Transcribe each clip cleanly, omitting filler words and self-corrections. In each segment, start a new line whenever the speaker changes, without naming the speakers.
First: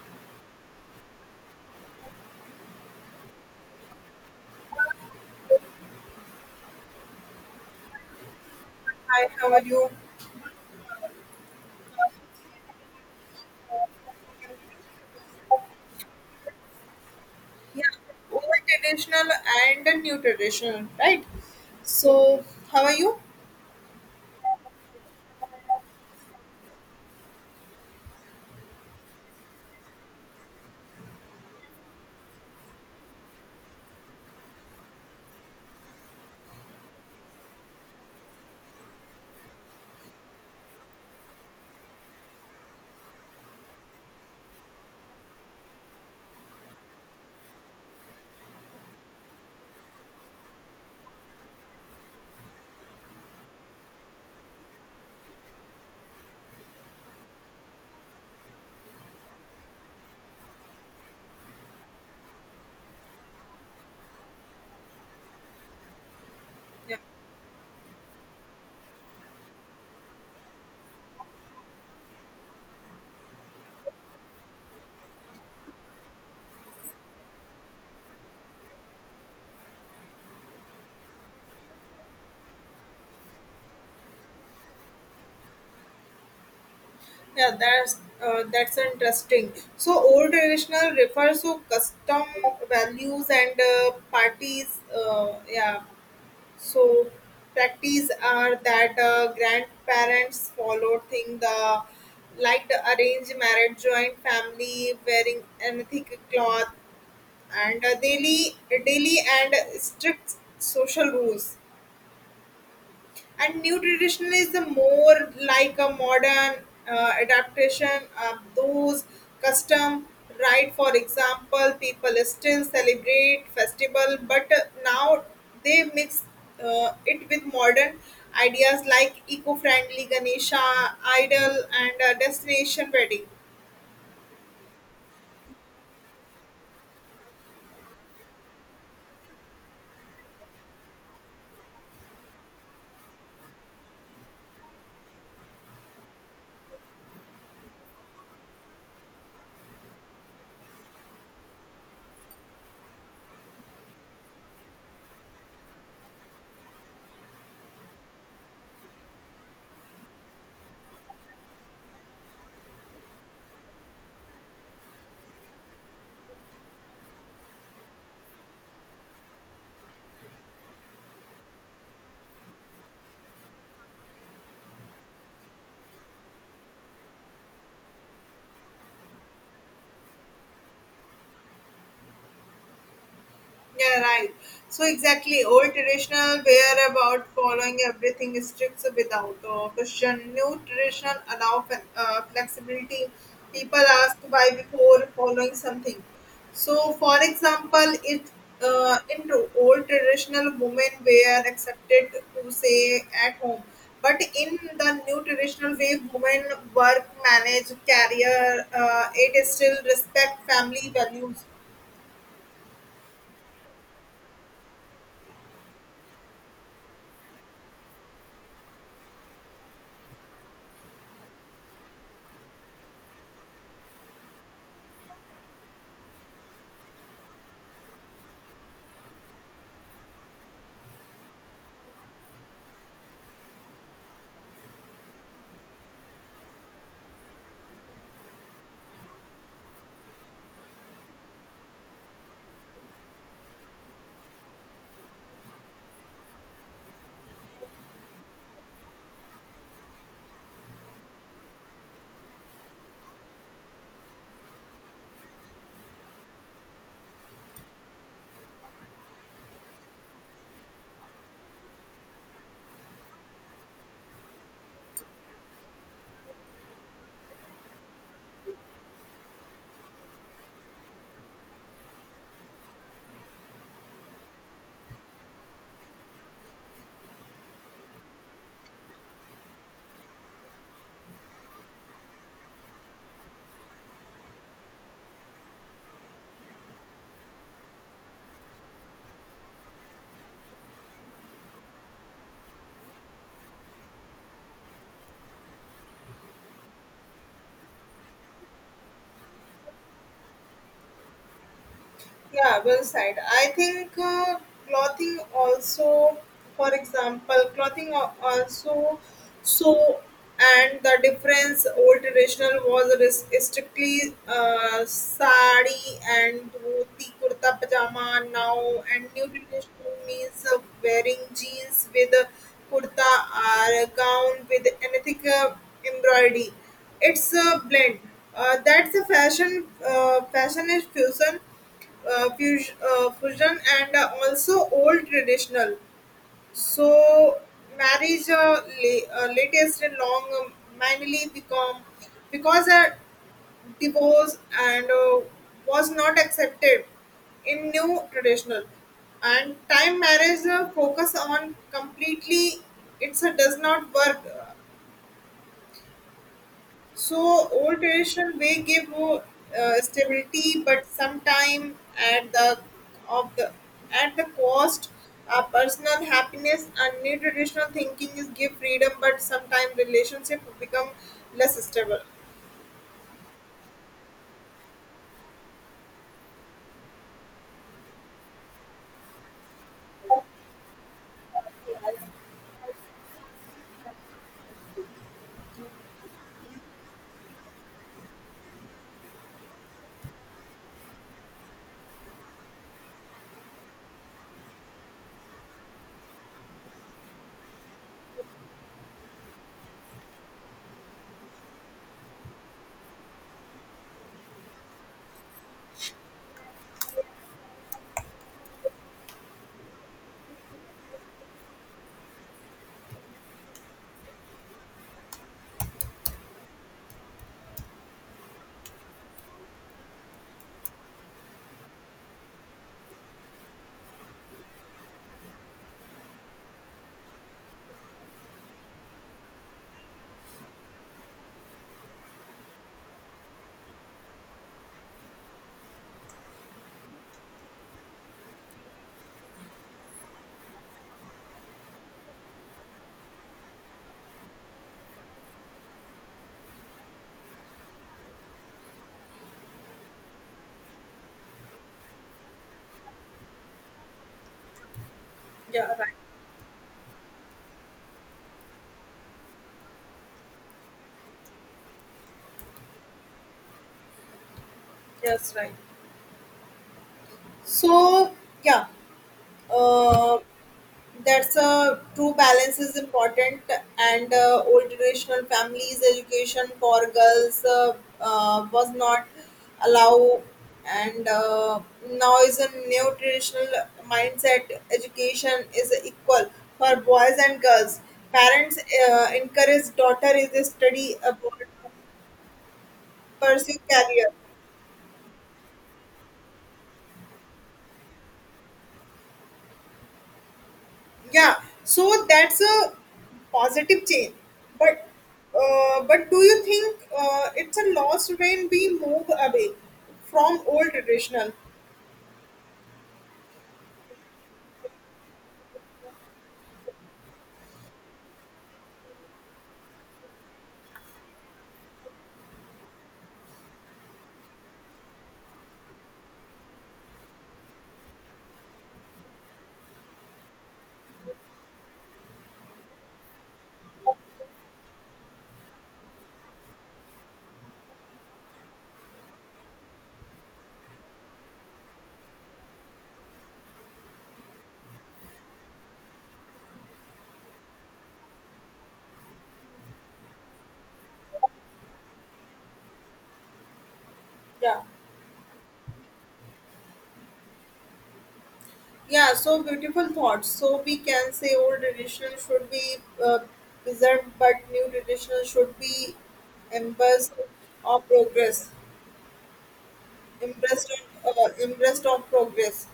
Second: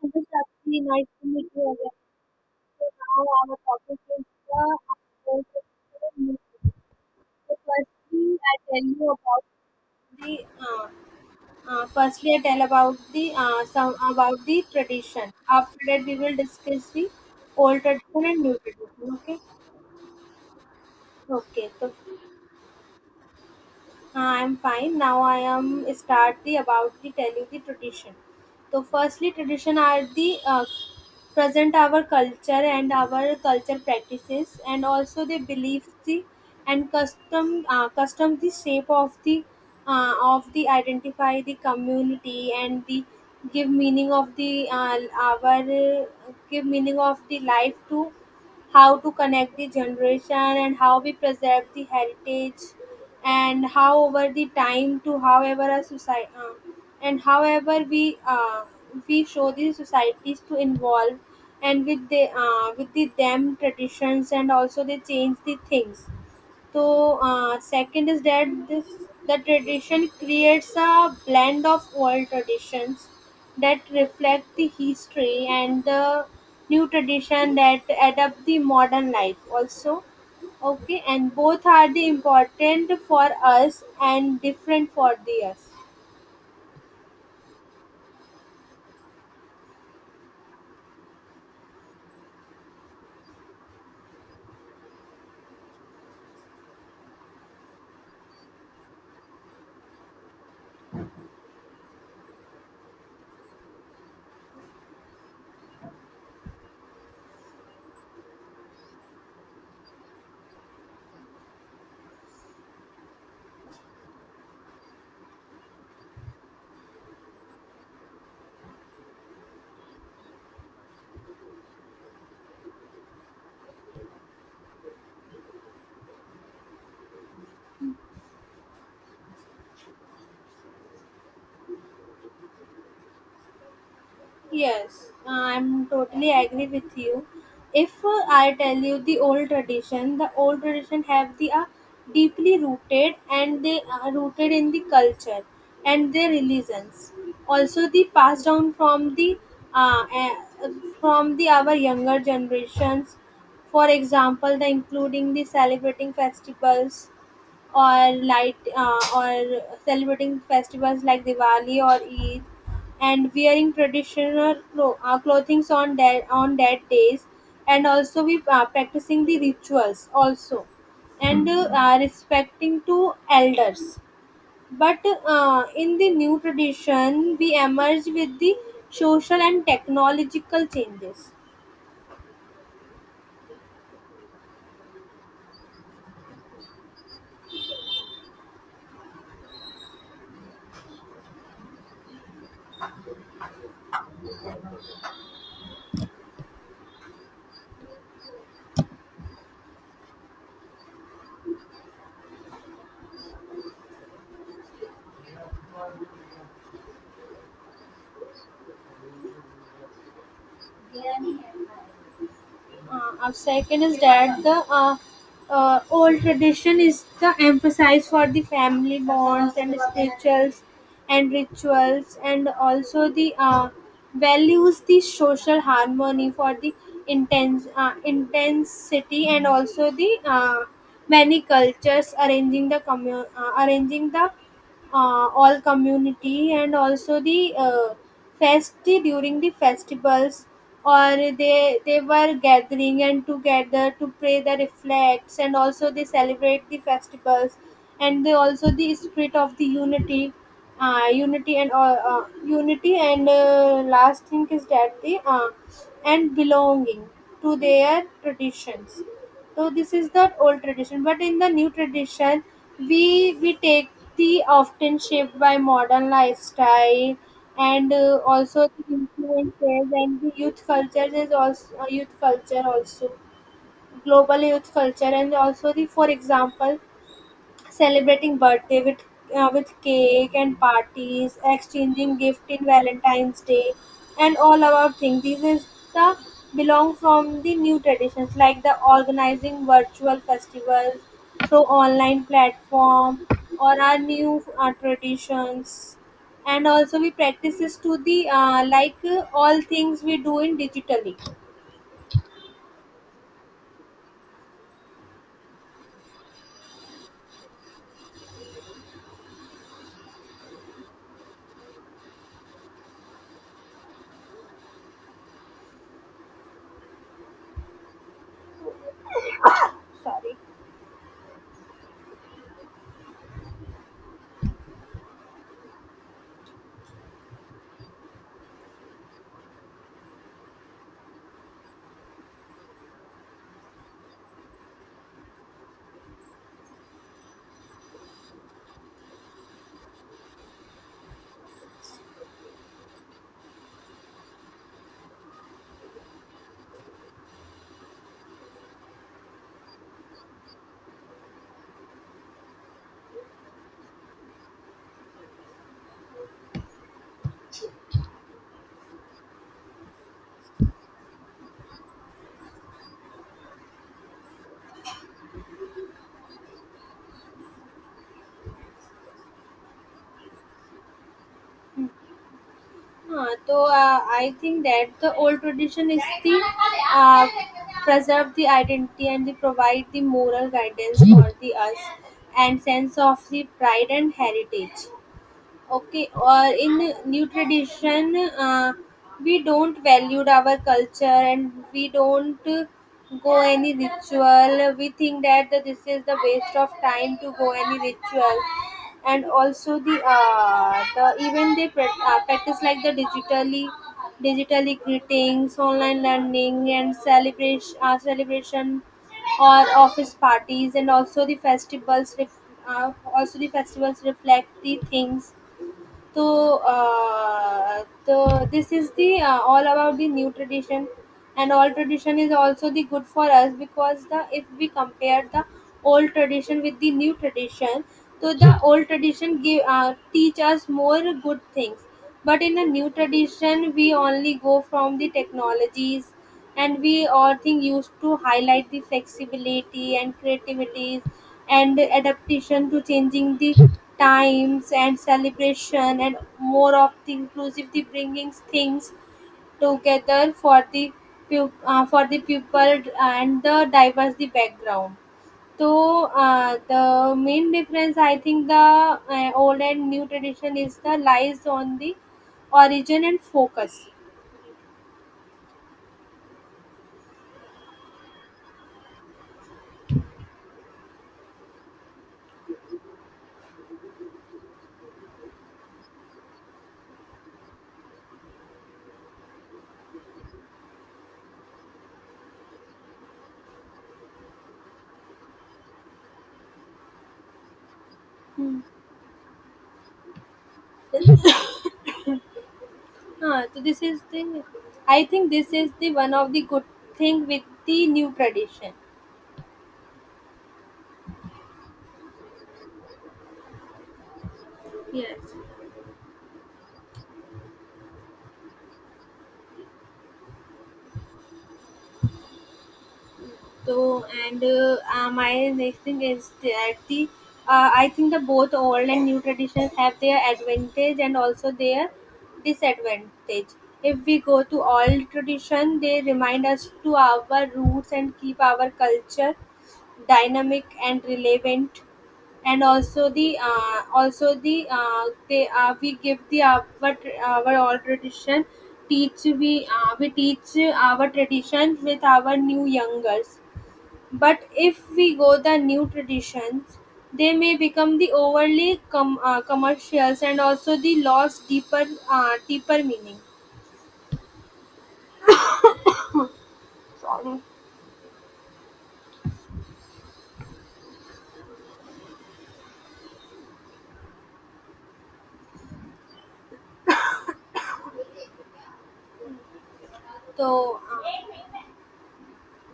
It is actually nice to meet you again. So now our topic is the agricultural movement. So firstly, I tell you
Hi, how are
about
you?
the. Firstly, I tell about the some about the tradition. After that, we will discuss the old
Yeah,
tradition
old
and new tradition.
traditional
Okay.
and the new traditional, right?
Okay. So
So, how are you?
I'm fine. Now I am start the about the telling the tradition. So firstly, tradition are the present our culture and our culture practices, and also they believe the and custom custom the shape of the identify the community and the give meaning of the our give meaning of the life to how to connect the generation and how we preserve the heritage and how over the time to however a society and however we we show the societies to involve and with the with the them traditions and also they change the things
Yeah,
so second is that this, the tradition creates a blend of old traditions that reflect the history and the new tradition that adapt the modern life also. Okay, and both are the important for us and different for the us.
yeah, that's that's interesting. So, old traditional refers to custom values and parties. Yeah, so practice are that grandparents followed thing the like the arranged marriage, joint family, wearing anything cloth, and daily and strict social rules, and new tradition is the more like a modern adaptation of those custom, right? For example, people still celebrate festival, but now they mix it with modern ideas like eco-friendly Ganesha idol and destination wedding.
Yes, I'm totally agree with you. If I tell you the old tradition have the deeply rooted and they are rooted in the culture and their religions. Also, the passed down uh, uh, from the our younger generations. For example, the including the celebrating festivals or light or celebrating festivals like Diwali or Eid and wearing traditional clothing on that days and also we practicing the rituals also and respecting to elders but in the new tradition we emerge with the social and technological changes.
Yeah, right. So exactly, old traditional were about following everything strict without question. New traditional allow flexibility. People ask why before following something. So, for example, it into old traditional women were accepted to say at home, but in the new traditional way, women work, manage, career. It is still respect family values.
Our second is that the old tradition is the emphasis for the family bonds and spirituals and rituals and also the values the social harmony for the intense intensity and also the many cultures arranging the arranging the all community and also the fest during the festivals or they were gathering and together to pray the reflects and also they celebrate the festivals and they also the spirit of the unity unity and last thing is that the and belonging to their traditions. So this is the old tradition, but in the new tradition, we take the often shaped by modern lifestyle and also the influences and the youth culture is also youth culture also global youth culture and also the for example celebrating birthday with cake and parties, exchanging gift in Valentine's Day, and all about things. These is the belong from the new traditions like the organizing virtual festivals through online platform or our new traditions and also we practices to the like all things we do in digitally.
Yeah, well said. I think clothing also, for example, also, so, and the difference old traditional was strictly sari and dhoti, kurta, pajama, now and new traditional
Sorry.
means wearing jeans with a kurta or a gown with anything embroidery. It's a blend. That's a fashion. Fashion is fusion, fusion. And also old traditional. So marriage, latest and long, mainly become because a divorce and was not accepted in new traditional, and time marriage focus on completely, it's a does not work. So old tradition way give stability, but sometime at the of the at the cost personal happiness, and new traditional thinking is give freedom, but sometimes relationship become less stable.
Huh, so I think that the old tradition is the uh, preserve the identity and the provide the moral guidance for the us and sense of the pride and heritage. Okay, or in new tradition we don't valued our culture and we don't go any ritual, we think that the- this is the waste of time to go any ritual and also the the even they practice like the digitally, digitally greetings, online learning and celebration celebration or office parties and also the festivals uh, also the festivals reflect the things. So the this is the all about the new tradition, and all tradition is also the good for us because the if we compare the old tradition with the new tradition, so the old tradition give teach us more good things, but in a new tradition we only go from the technologies and we authing used to highlight the flexibility and creativity and adaptation to changing the times and celebration and more of the inclusive the bringing things together for the for the people and the diverse the background. So
Yeah, right.
the main difference I think the old and new tradition is the lies on the origin and focus.
Yes, right. So yeah, uh, that's a true, balance is important. And old traditional families education for girls, was not allowed, and now is a neo traditional mindset, education is equal for boys and girls. Parents encourage daughter is a study abroad,
Huh?
pursue
So this is
career.
the, I think this is the one of the good thing with the new tradition.
Yeah, so that's a positive change. But
Yes.
but do you think it's a loss when we move away from old traditional?
So and my next thing is that the I think the both old and new traditions have their advantage and also their disadvantage. If we go to old tradition, they remind us to our roots and keep our culture dynamic and relevant and also they we give the our old tradition teach we teach our tradition with our new youngers but if we go the new traditions, they may become the overly commercials and also the lost deeper deeper meaning.
Yeah, yeah. So beautiful thoughts. So we can say old traditional should be uh, preserved, but new traditional should be embraced of progress. Embraced,
So
embraced of progress.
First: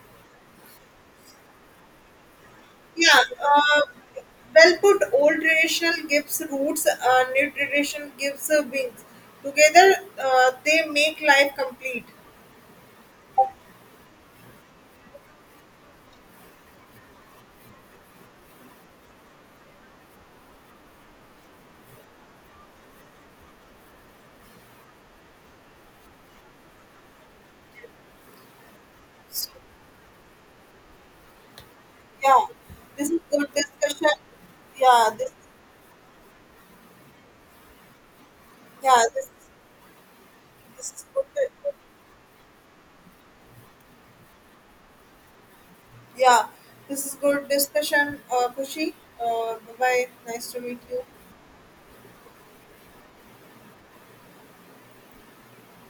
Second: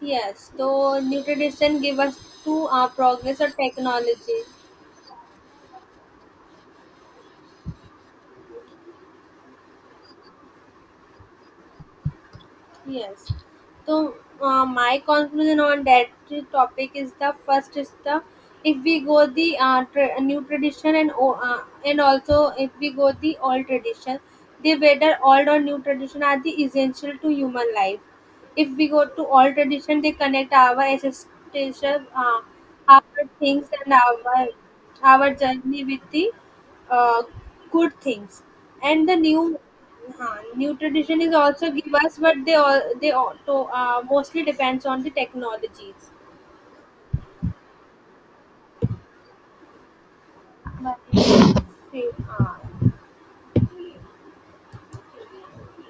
yes, so new tradition give us to
Yeah,
progress or
uh,
technology.
well put. Old tradition gives roots, new tradition gives wings. Together, they make life complete.
Yes. So my conclusion on that topic is the first is the if we go the new tradition and and also if we go the old tradition, the whether old or new tradition are the essential to human life, if we go to
So,
all tradition they connect our ancestors
yeah, this is
our
good
things and
discussion. Yeah, this,
our journey with the uh, good things
yeah,
and the
this,
new new
this is
tradition
good.
is also give us but they all, to, mostly depends on the technologies.
Yeah, this is good discussion. Kushi, bye bye. Nice to meet you.
But, uh,